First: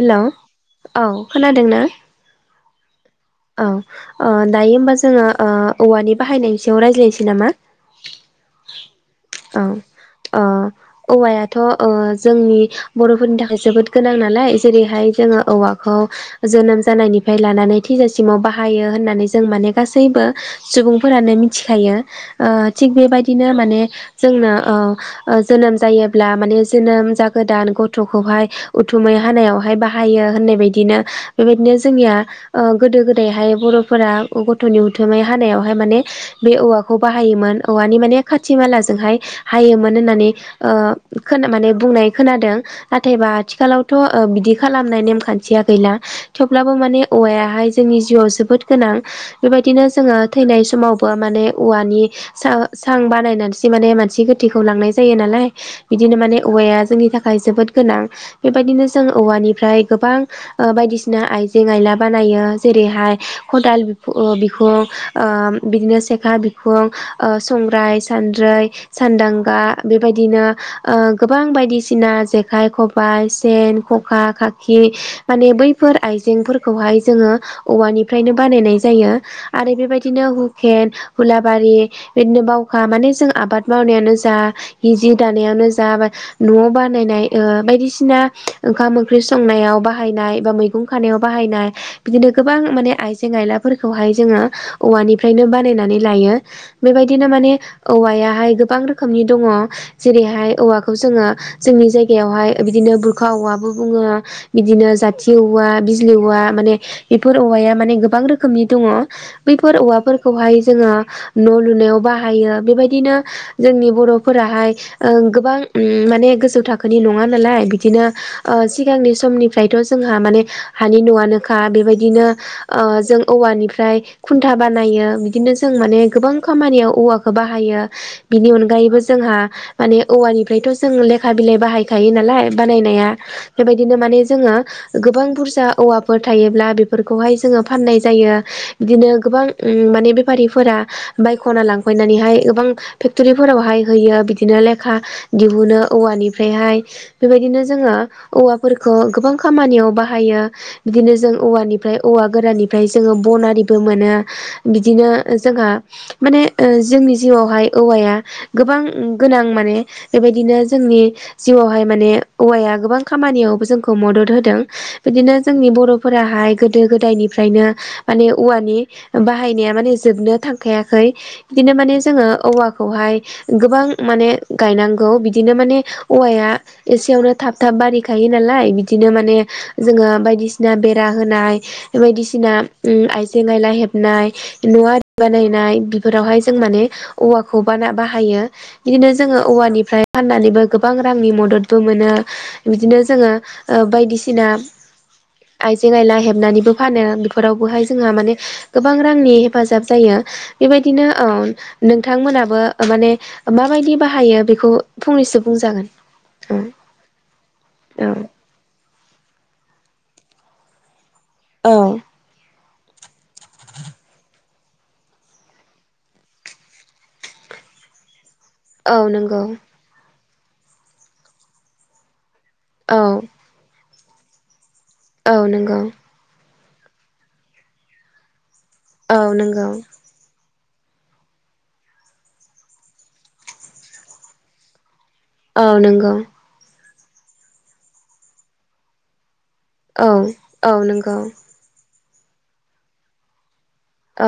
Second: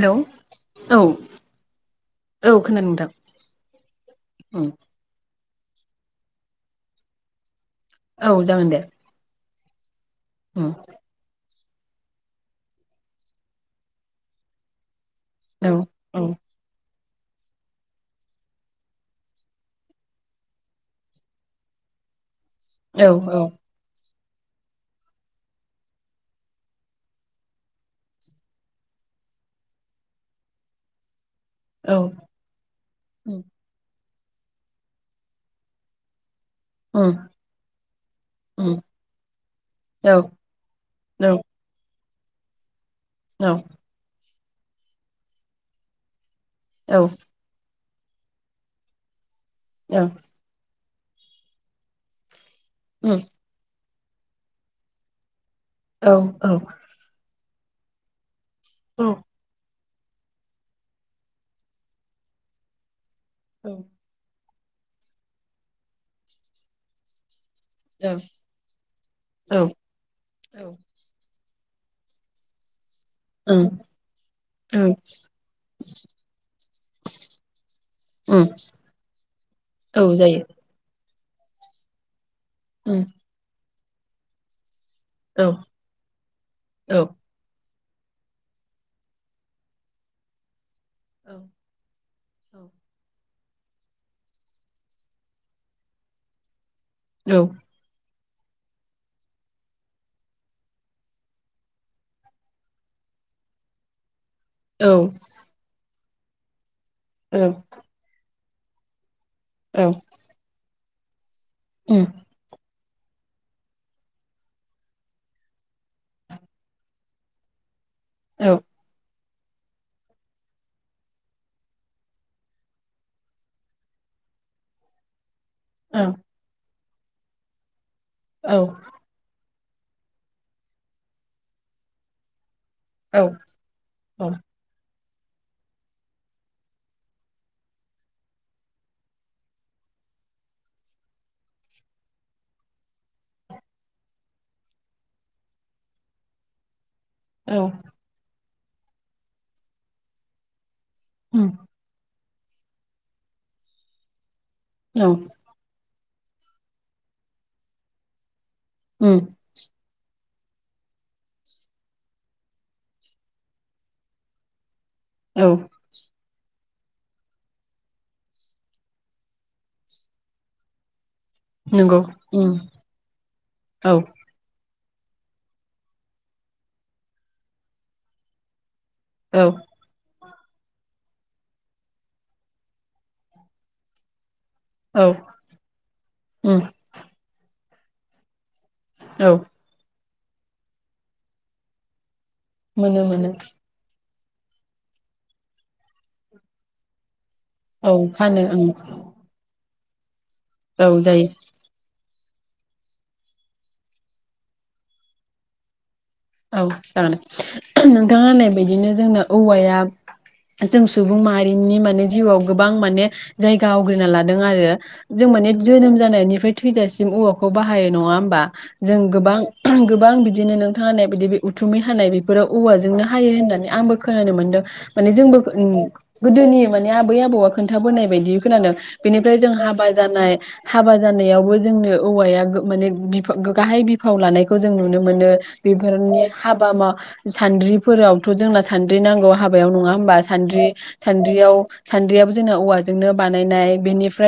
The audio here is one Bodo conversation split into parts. हेलौ औ खोनादों ना? औ खोनादों नोंथां औ उम दायो होमबा जोङो ओ औवानि बाहायनायनि सायाव रायज्लायनोसै नामा? औ जागोन दे । औ आ औवायाथ' थ' ओ जोंनि बर'फोरनि थाखाय जोबोद गोनां नालाय जेरैहाय जोङो औ औवाखौ औ जोनोम जानायनि फ्राय लानानै थैजासिमाव बाहायो होननानै जों माने गासैबो सुबुंफोरानो मिथिखायो । थिग औ औ बेबायदिनो माने जोंनो जोनोम जायोब्ला माने जोनोम जागोदान गथ'खौहाय उथुमै हानायावहाय बाहायो होननाय बायदिनो बेबायदिनो औ जोंनिया गोदो उम गोदायहाय बर' फोर गथ'नि उथुमै हानायावहाय माने बे औवाखौ उम बाहायोमोन औवानि माने खाथि उम मालाजोंहाय हायोमोन औ होननानै ओ औ खोन माने बुंनाय खोनादों । नाथायबा औ आथिखालावथ' बिदि खालामनाय नेम खान्थिया गैला । थेवब्लाबो औ माने हाय जोंनि जिउआव जोबोद गोनां । बेबायदिनो जोङो थैनाय समाव औवा माने औवानि स सां उम बानायनानैसो माने मानसि गोथैखौ लांनाय जायो नालाय । औ बिदिनो माने औ औवाया जोंनि थाखाय थाखाय जोबोद गोनां बेबायदिनो जों औवानिफ्राय गोबां बायदिसिना आइजें आइला बानायो जेरैहाय खदाल बिफु बिखुं । ओ बिदिनो सेखा बिखुं ओ संराय सानद्रै औ सानदांगा बेबायदिनो औ ओ गोबां गोबां बायदिसिना जेखाइ खब बाय, उम सेन, खखा, खाखि, उम माने बैफोर आइजेंफोर बेहाय जोङो औवानिफ्रायनो उम बानायनाय जायो आरो औ बेबायदिनो जायो हुकेन हुलाबारि बिदिनो बावखा उम माने जों आबाद मावनायानो जा, हि जि औ दानायावनो जा बा न' औ बानायनाय ओ बायदिसि ना ओंखाम ओंख्रि संनायाव बाहायनाय बा मैगं खा औ बाहायनाय बिदिनो गोबां माने आइ आइजें आइलाफोरखौहाय जोङो औवानिफ्रायनो बानायनानै लायो, बेबायदिनो औ उम माने औवाया हाय गोबां रोखोमनि दङ जेरैहाय औवाखौ जोङो जोंनि जायगायावहाय बिदिनो बुरखा औवाबो बुङो औ बिदिनो जाथि औवा बिज [unintelligible] माने बेफोर औ औवाया माने गोबां रोखो रोखोमनि दङ बैफोर औ औवाफोरखौहाय जोङो, न' लुनायाव बाहायो बेबायदिनो जोंनि बर'फोराहाय ओ गोबां उम माने गोजौ थाखोनि नङा नालाय, बिदिनो ओ सिगांनि समनिफ्रायथ' जोंहा माने, हानि न'आनोखा बेबायदिनो ओ जों औवानिफ्राय खुन्था बानायो बिदिनो जों माने गोबां खामानियाव, औवाखौ बाहायो बिनि अनगायैबो जोंहा माने औवानिफ्रायथ' जों लेखा बिलाइ बाहायखायो नालाय बानायनाया बेबायदिनो माने जोङो, गोबां बुर सा औवाफोर थायोब्ला बेफोरखौहाय जोङो फाननाय जायो बिदिनो गोबां माने बेफारिफोरा बायख'ना लांफैनानैहाय गोबां फेक्टरिफोरावहाय होयो बिदिनो लेखा दिहुनो औवानिफ्रायहाय, बेबायदिनो जोङो, औवाफोरखौ गोबां खामानियाव बाहायो, बिदिनो जों उम औवानिफ्राय औवा गोराननिफ्राय जोङो बन आरिबो मोनो, औ बिदिनो जोंहा माने जोंनि जिउआवहाय औवाया, गोबां उम गोनां माने बेबायदिनो जोंनि जिउआवहाय माने औवाया गोबां खामानियाव जोंखौ मदद होदों औ जोंनि बरफोराहाय गोदो गोदायनिफ्रायनो माने औवानि बाहायनाया माने जोबनो थांखायाखै बिदिनो माने नंगौ जोङो उम औवाखौहाय गोबां औ माने गायनांगौ बिदिनो माने औवाया एसेयावनो थाब थाब बारिखायो नालाय बिदिनो माने औ जोङो बायदि बायदिसिना बेरा होनाय बायदिसिना ओ आइजें आयला हेबनाय न आरि औ बानायनाय बेफोरावहाय उम जों माने औवाखौ खौ बाना बाहायो बिदिनो औ जोङो औवानिफ्राय फाननानैबो गोबां रांनि मददबो मोनो बिदिनो मोनो मोनो जोङो ओ बायदिसिना [unintelligible] आइजें आइला हेबनानैबो फानो फोरावबोहाय औ जोंहा माने फानो ओं गोबां रांनि हेफाजाब जायो औ बेबायदिनो ओ जायो नोंथांमोनहाबो माने माबायदि बाहायो बेखौ फंनैसो बुंजागोन औ जागोन औ नोंथाङा होननाय बायदिनो जों औवाया जों सुबुं औ माहारिनि माने जिउआव गोबां गोबां माने जायगा आवग्रिना लादों आरो जों माने जोनोम जानायनिफ्राय थैजासिम औवाखौ बाहायो नङा होमबा औ जों गोबां नंगौ गोबां बिदि बिदिनो नोंथाङा ने बिदि बे उथुमै हानाय फोराव औ औवाजोंनो हायो होननानै आंबो खोनानो मोनदों माने जोंबो औ नंगौ गोदोनि माने आबै आबौआ खोनथाबोनाय बायदि खोनादों औ बेनिफ्राय जों नंगौ हाबा जानाय हाबा जानायावबो जोंनो औवाया माने बिफा गाहाय बिफाव लानायखौ जों नुनो मोनो मोनो औ बे [unintelligible] नंगौ हाबा मा। सानद्रिफोरावथ' जोंना सानद्रि नांगौ। हाबायाव नङा औ होमबा सानद्रि औ नंगौ सान्द्रियाव सान्द्रियाबो जोंना औवाजोंनो बानायनाय।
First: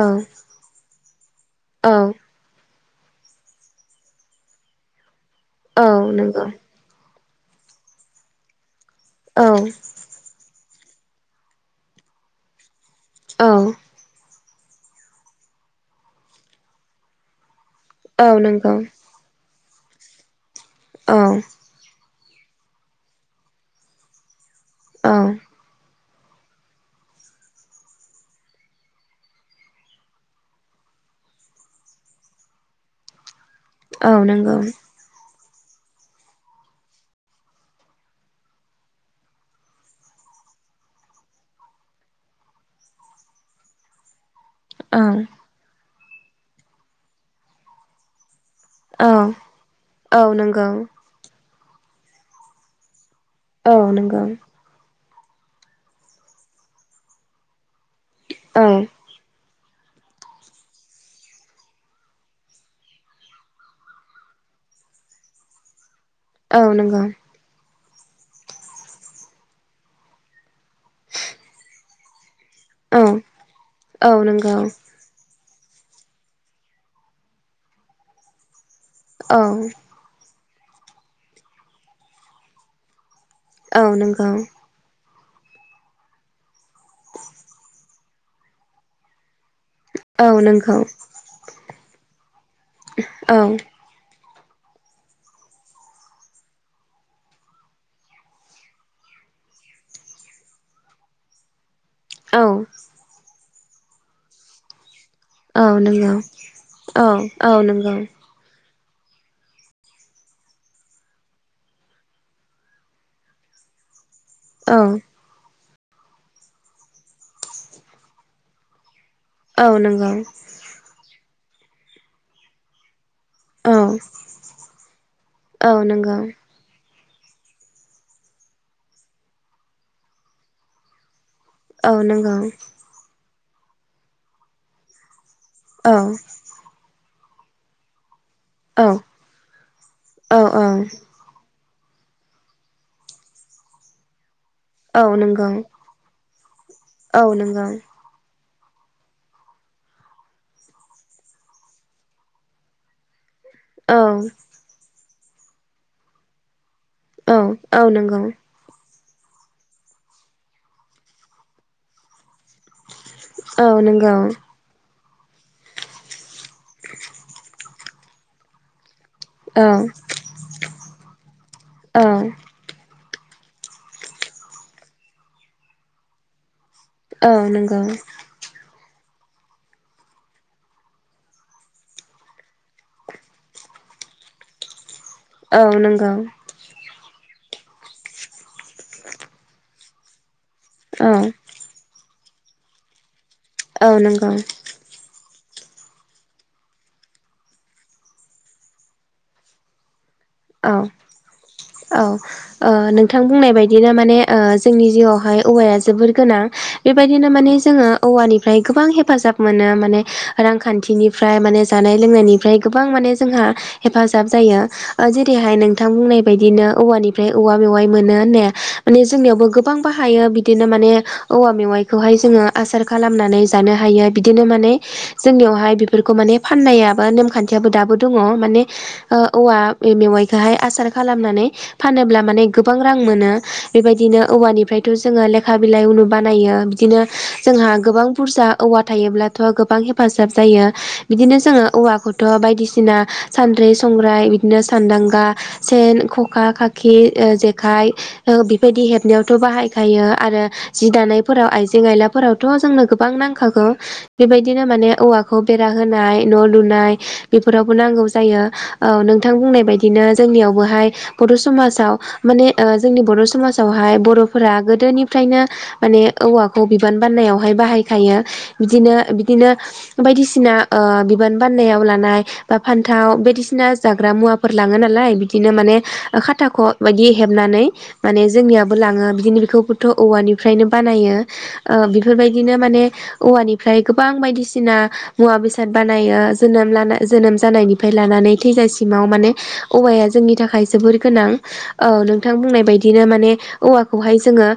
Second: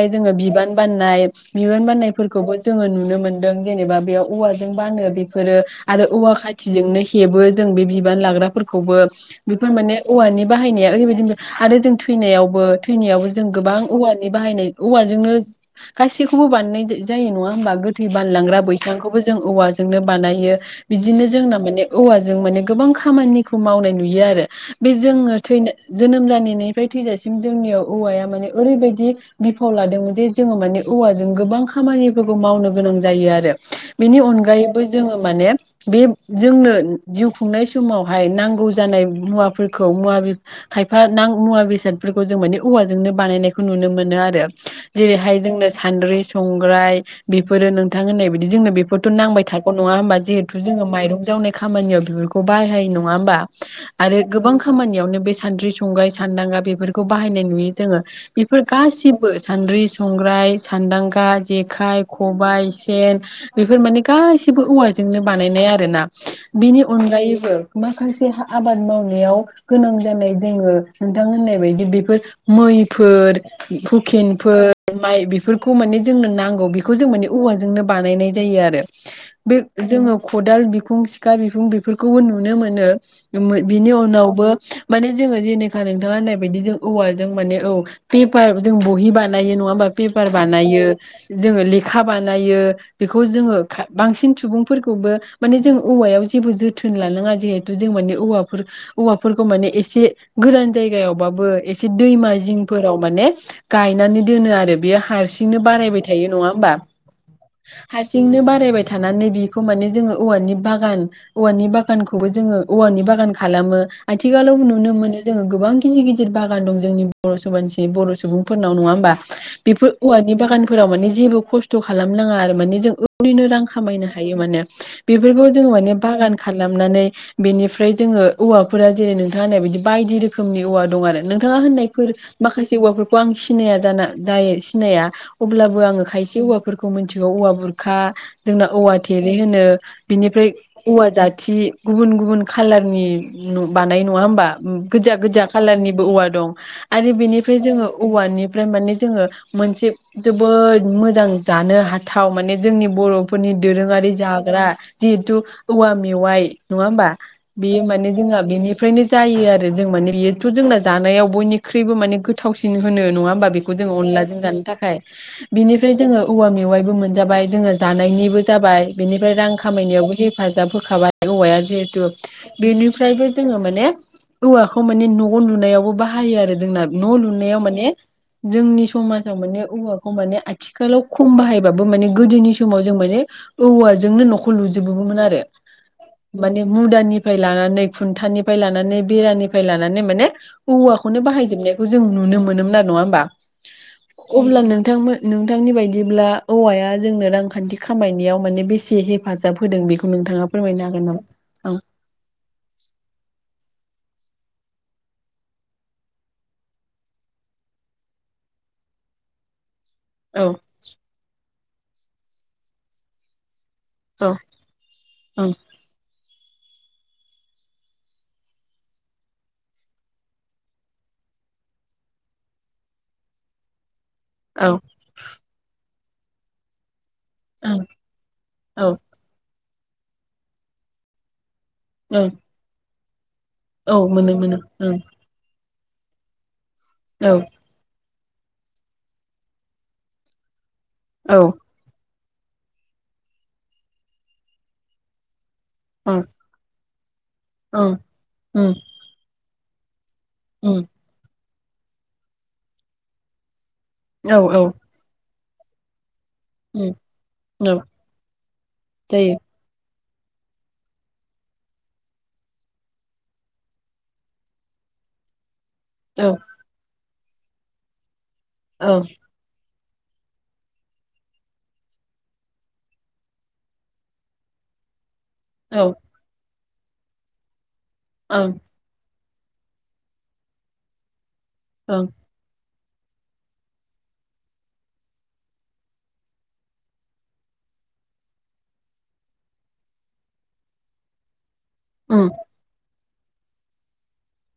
औ जोङो बिबान बाननाय बिबान औ बाननायफोरखौबो जोङो नुनो मोनदों जेनेबा बेयाव औवाजों बानो। बे फोरो औ आरो औवा नंगौ खाथिजोंनो हे हेबो जों बे बिबान लाग्राफोरख खौबो औ बेफोर मान औवानि बाहायनाया ओरैबायदि आरो जों थैनायावबो थैनायावबो औ जों गोबां औवानि बाहायनाय औवाजोंनो गासैखौबो बानायनाय जा-जायो नङा होनबा? गोथै औ बानलांग्रा नंगौ बैसांखौबो जों औवा जोंनो बानायो। औ बिदिनो जोंना माने औवाजों माने गोबां खामानिखौ मावनाय नुयो आरो। बे औ जोङो थैनो जोनोम जानायनिफ्राय थैजासिम जोंनियाव औवाया माने ओरैबायदि बिफाव लादों जे जोङो माने औवाजों गोबां खामानिफोरबो मावनो गोनां जायो आरो। औ बेनि नंगौ अनगायैबो जोङो माने बे जोंनो जिउ खुंनाय समावहाय नांगौ जानाय मुवाफोरखौ मुवा खायफा नां मुवा बेसादफोरखौ जों माने औवाजोंनो बानायनायखौ नुनो मोनो आरो। औ जेरैहाय जोंनो सान्द्रि, संग्राय बेफोरो नोंथां होननाय जोंनो औ बेफोरथ' नांबाय थागौ नङा औ होनबा जे नंगौ जोङो माइरं जावनाय खामानियाव बेफोरखौ बाहायो नङा होनबा औ नंगौ आरो गोबां खामानियावनो बे सानद्रि, संग्राय, सान्दांगा बेफोरखौ बाहायनाय नुयो। जोङो औ बेफोर गासिबो सान्द्रि संग्राय सान्दांगा जेखाइ खबाइ सेन बेफोर माने गासिबो औवाजोंनो बानायनाय आरो ना। औ बिनि नंगौ अनगायैबो माखासे आबाद मावनायाव गोनां जानाय जोङो नोंथां होननाय बायदि बेफोर औ मैफोर औ नंगौ औ हुकेनफोर माइ बे फोरखौ माने जोंनो नांगौ बेखौ जों माने औवाजोंनो बानायनाय जायो आरो। बे जोङो। खदाल बिखुं सिखा बिखुं बेफोरखौबो नुनो मोनो। [unintelligible] औ बिनि नंगौ उनावबो माने। जोङो जेनेखा नोंथाङा होननाय बायदि जों औवा जों माने औ पेपार जों बहि बा नायो नङा होनबा पेपार औ नंगौ बानायो जोङो लेखा बानायो बेखौ जोङो औ खा बांसिन सुबुंफोर खौबो माने जों औवायाव जेबो जोथोन लानाङा जेहुते जों [unintelligible] औवाफोर औवाफोरखौ माने एसे गोरान जायगायाव बाबो ए एसे दैमा औ जिंफोराव माने। गायनानै दोनो आरो बेयो। हारसिंनो औ बारायबाय नंगौ थायो नङा होमबा औ नंगौ औ हारसिंनो बारायबाय थानानैै बि खौ माने जोङो औवानि बागान औवानि बागानखौबो जोङो औवानि बागान खालामो। आथिखालाव नुनो मोनो जोङो गोबां। गिदिर गिदिर बागान दं जोंनि बर [unintelligible] बर सुबुंफोरनाव नङा होमबा? औ नंगौ औ बेफोर नंगौ औ नंगौ औवानि बागानफोराव माने जेबो खस्थ खालामनाङा आरो माने जों। रैनो रां खामायनो। औ थायो माने बेफोरखौ जोङो माने औ बागान खालामनानै। बेनिफ्राय जोङो औवाफोरा जेरै नोंथां होन्नाय बिदि बायदि रोखोमनि औवा दं आरो नों। थाङा होननायफोर माखासे औवाफोरखौ आं। सिनाया जाना जायो सिनाया। अब्लाबो आङो खायसे औवाफोरखौ मोनथि बे औवा बुरखा। जोंना औ औवा। थेरे होनो बिनिफ्राय औवा जाथि। गुबुन गुबुन खाालारनि बानाय नङा होमबा? औ औ गोजा गोजा नंगौ कालारनिबो औवा। दं आरो औ बेनिफ्राय नंगौ जोङो औवानि। ओमफ्राय माने जोङो मोनसे जोबोद मोजां जानो हाथाव माने जोंनि बर'फोरनि। औ दोरोङारि जाग्रा। जिहेतु औवा मेवाइ। नङा होमबा औ औ बेयो माने नंगौ जोंना बेनिफ्रायनो। जायो आरो जों माने बेथ' जोंना जानायाव बयनिख्रुइबो माने गो थावसिन होनो नङा होमबा औ बेखौ जोङो नंगौ अनलाजों जानो थाखाय। बिनिफ्राय जोङो औवा मेवाइबो मोनजाबाय जोङो जानायनिबो जाबाय बेनिफ्राय रां औ खामायनायावबो हेफाजाब होखाबाय औवाया जिहेथु औ बेनि फ्रायबो जोङो माने औवाखौ माने न' लुनायावबो बाहायो आरो जोंना। न' औ लुनायाव नंगौ माने जोंनि समाजाव माने औवाखौ माने आथिखालाव खम बाहायबाबो माने गोदोनि समाव जों माने औवाजोंनो न'खौ लुजो बोमोन आरो औ नंगौ माने मुदानि फ्राय लानानै खुन्टानि फ्राय लानानै बेरानिफ्राय लानानै नानै माने औ औवाखौनो बाहायजोबनायखौ जों नुनो मोनोमोन न नङा होमबा। औ नंगौ अब्ला नोंथांमोन नोंथांनि बायदिब्ला औवाया जोंनो रांखान्थि खा मायनायाव माने बेसे हेफाजाब होदों बेखौ नोंथाङा औ फोरमायनो हागोन नामा? ओं औ ओ नोंथां बुंनाय बाय दिनो माने जोंनि जिउआवहाय औवाया जोबोर गोनां। बेबायदिनो माने जोङो औवानिफ्राय गोबां हेफाजाब मोनो माने औ रांखान्थिनिफ्राय माने जानाय लोंनायनिफ्राय गोबां माने जोंहा हेफाजाब औ जायो। ओ ओं जेरैहाय नोंथां बुंनाय बायदिनो औवानिफ्राय औवा मेवाइ मोनो होननाया माने जोंनियावबो गोबां बाहायो बिदिनो माने औवा मेवाइखौहाय जोङो आसार खालामनानै जानो हायो। बिदिनो औ माने जोंनियावहाय फोरखौ माने फाननायाबानो खान्थियाबो ओं दाबो दङ माने औ ओ औवा बे मेवाइखौहाय आसार खालामनानै फानोब्ला ओं माने गोबां रां मोनो। औ बेबायदिनो मोनो मोनो औवानिफ्रायथ' ओं जोङो लेखा बिलाइ उनु बानायो । बिदिनो औ जोंहा गोबां बुरजा औवा थायोब्लाथ' गोबां हेफाजाब जायो। बिदिनो औ जोङो औवाखौ थ' बायदिसिना सानद्रि संग्राय बिदिनो सानदांगा सेन, ओं खखा, खाखि, ओ जेखाइ ओं ओ उम बेबायदि हेबनायावथ' बाहाय गायो आरो उम जि दानायफोराव आइ आइजें आइला फोरावथ' जोंनो गोबां नांखागौ, औ बेबायदिनो औ माने औवा खौ बेरा होनाय न' उम लुनाय बेफोरावबो औ नांगौ जायो औ नों जायो बुंनाय बायदिनो जोंनियावबोहाय बर' समाजाव माने ओ जोंनि बर' समाजावहाय बर'फोरा गोदोनिफ्रायनो माने औ औवाखौ बिबान बाननायावहाय बाहायखायो। बिदिनो औ बिदिनो बायदिसिना ओ बिबान बान्नायाव लानाय बा फान्थाव बायदिसिना जाग्रा मुवाफोर लाङो नालाय बिदिनो माने औ खाथाख' बायदि हेबनानै माने ओं जोंनियाबो लाङो बिदिनो बेखौबोथ' औवानिफ्रायनो बानायो। ओ ओं बेफोरबायदिनो माने औवानिफ्राय गोबां बायदिसिना मुवा बेसाद बानायो जोनोम ला जोनोम जानायनिफ्राय लानानै थैजासिमाव माने औवाया जोंनि थाखाय जोबोर गोनां। औ उम नोंथां बुंनाय बायदिनो मा बे औवाखौहाय जोङो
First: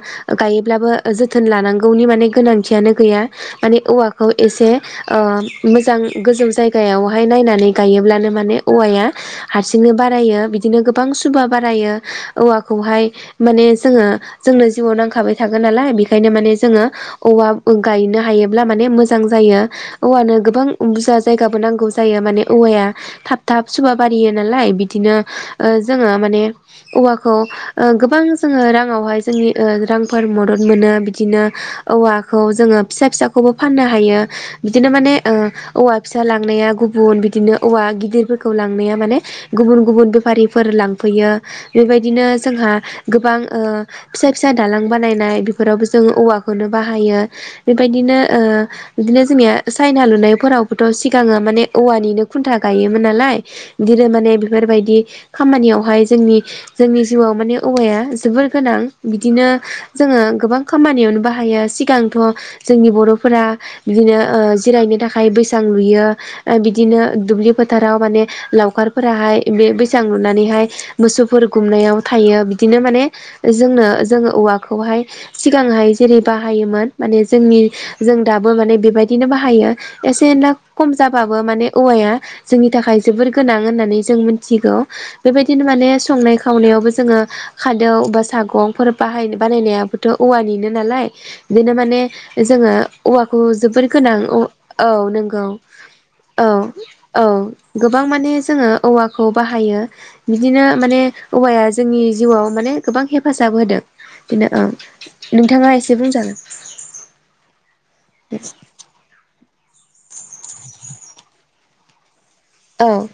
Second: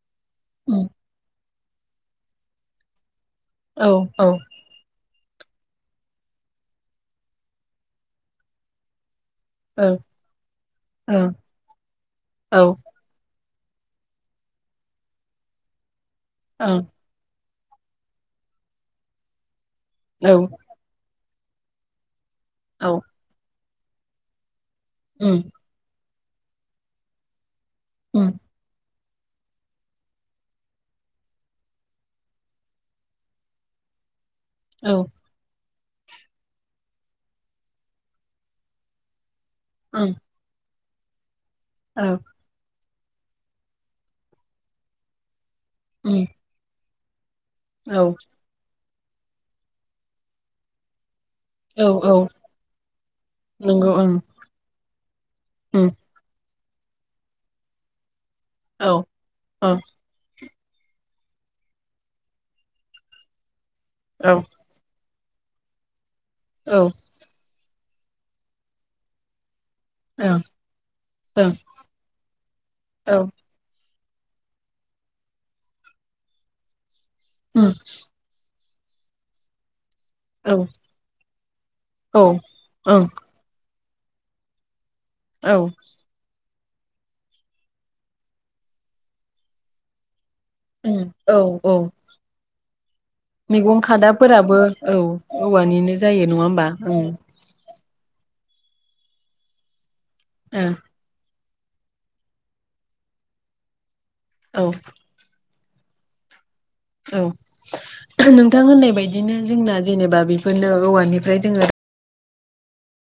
उम गायोब्लाबो जोथो जोथोन लानांगौनि माने गोनांथियानो गैया। माने औ औ औवाखौ एसे। ओ मोजां गोजौ जायगायावहाय नायनानै गायोब्लानो माने औवाया औ हारसिंनो ओं बारायो बिदिनो गोबां सुबा बारायो औ औवाखौहाय माने जोङो जोंनो जिउआव नांखाबाय थागोन नालाय बेख ओंखायनो माने जोङो औवा गायनो हायोब्ला माने मोजां जायो। औवानो ओं गोबां बुरजा जायगाबो नांगौ जायो माने औवाया औ थाब थाब सुबा बारियो नालाय बिदि उम बिदिनो जोङो माने औवाखौ गोबां उम जोङो राङावहाय जोंनि रांफोर मदद मोनो बिदिनो औवाखौ जोङो फिसा फिसाखौबो फाननो हायो बिदिनो औ ओं माने ओ औवा फिसा लांनाया गुबुन बिदिनो औवा गिदिरफोर खौ लांनाया माने गुबुन औ गुबुन बेफारिफोर लां फैयो बेबायदिनो जोंहा गोबां फिसा फिसा दालां बानायनाय बेफोरावबो जों उम औवाखौनो बाहायो थायो औ बेबायदिनो बिदिनो जोंनिया साइना लुनायफोरावबोथ' सिगाङो माने औ औवानिनो औ खुन्था गायोमोन नालाय नंगौ बिदिनो ओं माने बेफोरबायदि उम खामानियावहाय जोंनि जोंनि जिउआव माने औवाया जोबोर गोनां औ बिदिनो औ जोङो गोबां खामानियावनो बाहायो सिगांथ' जोंनि बर'फोरा बिदिनो औ जिरायनो थाखाय आखाइ बैसां लुयो औ बिदिनो दुब्लि फोथाराव माने लावखारफोराहाय बे बैसां ओं लुनानैहाय मोसौफोर ओं गुमनायाव थायो बिदिनो माने औ जोंनो जोङो औवाखौहाय माने जोंनि उम जों दाबो माने बेबायदिनो बाहायो एसे एनला औ खम जाबाबो माने औवाया ओं जोंनि थाखाय गोनां होननानै जों मोनथिगौ औ बेबायदिनो माने संनाय खावनायावबो जोङो खादौ बा सागंफोर बाहायनो बानायनायाबोथ' औवानिनो नालाय उम औ बिदिनो औ माने जोङो औवाखौ मैगं जोबोर गोनां औ खादाफोराबो औ नंगौ औवानिनो जायो नङा औ होमबा ओं औ गोबां माने जोङो औवाखौ बाहायो। बिदिनो माने औवाया जोंनि जिउआव माने गोबां हेफाजाब होदो। बिनो ओ ओं नों थाङा एसे बुंजागोन। औ नोंथां होननाय बायदिनो जोंना जेनेबा बेफोरनो औवानिफ्राय जोङो औ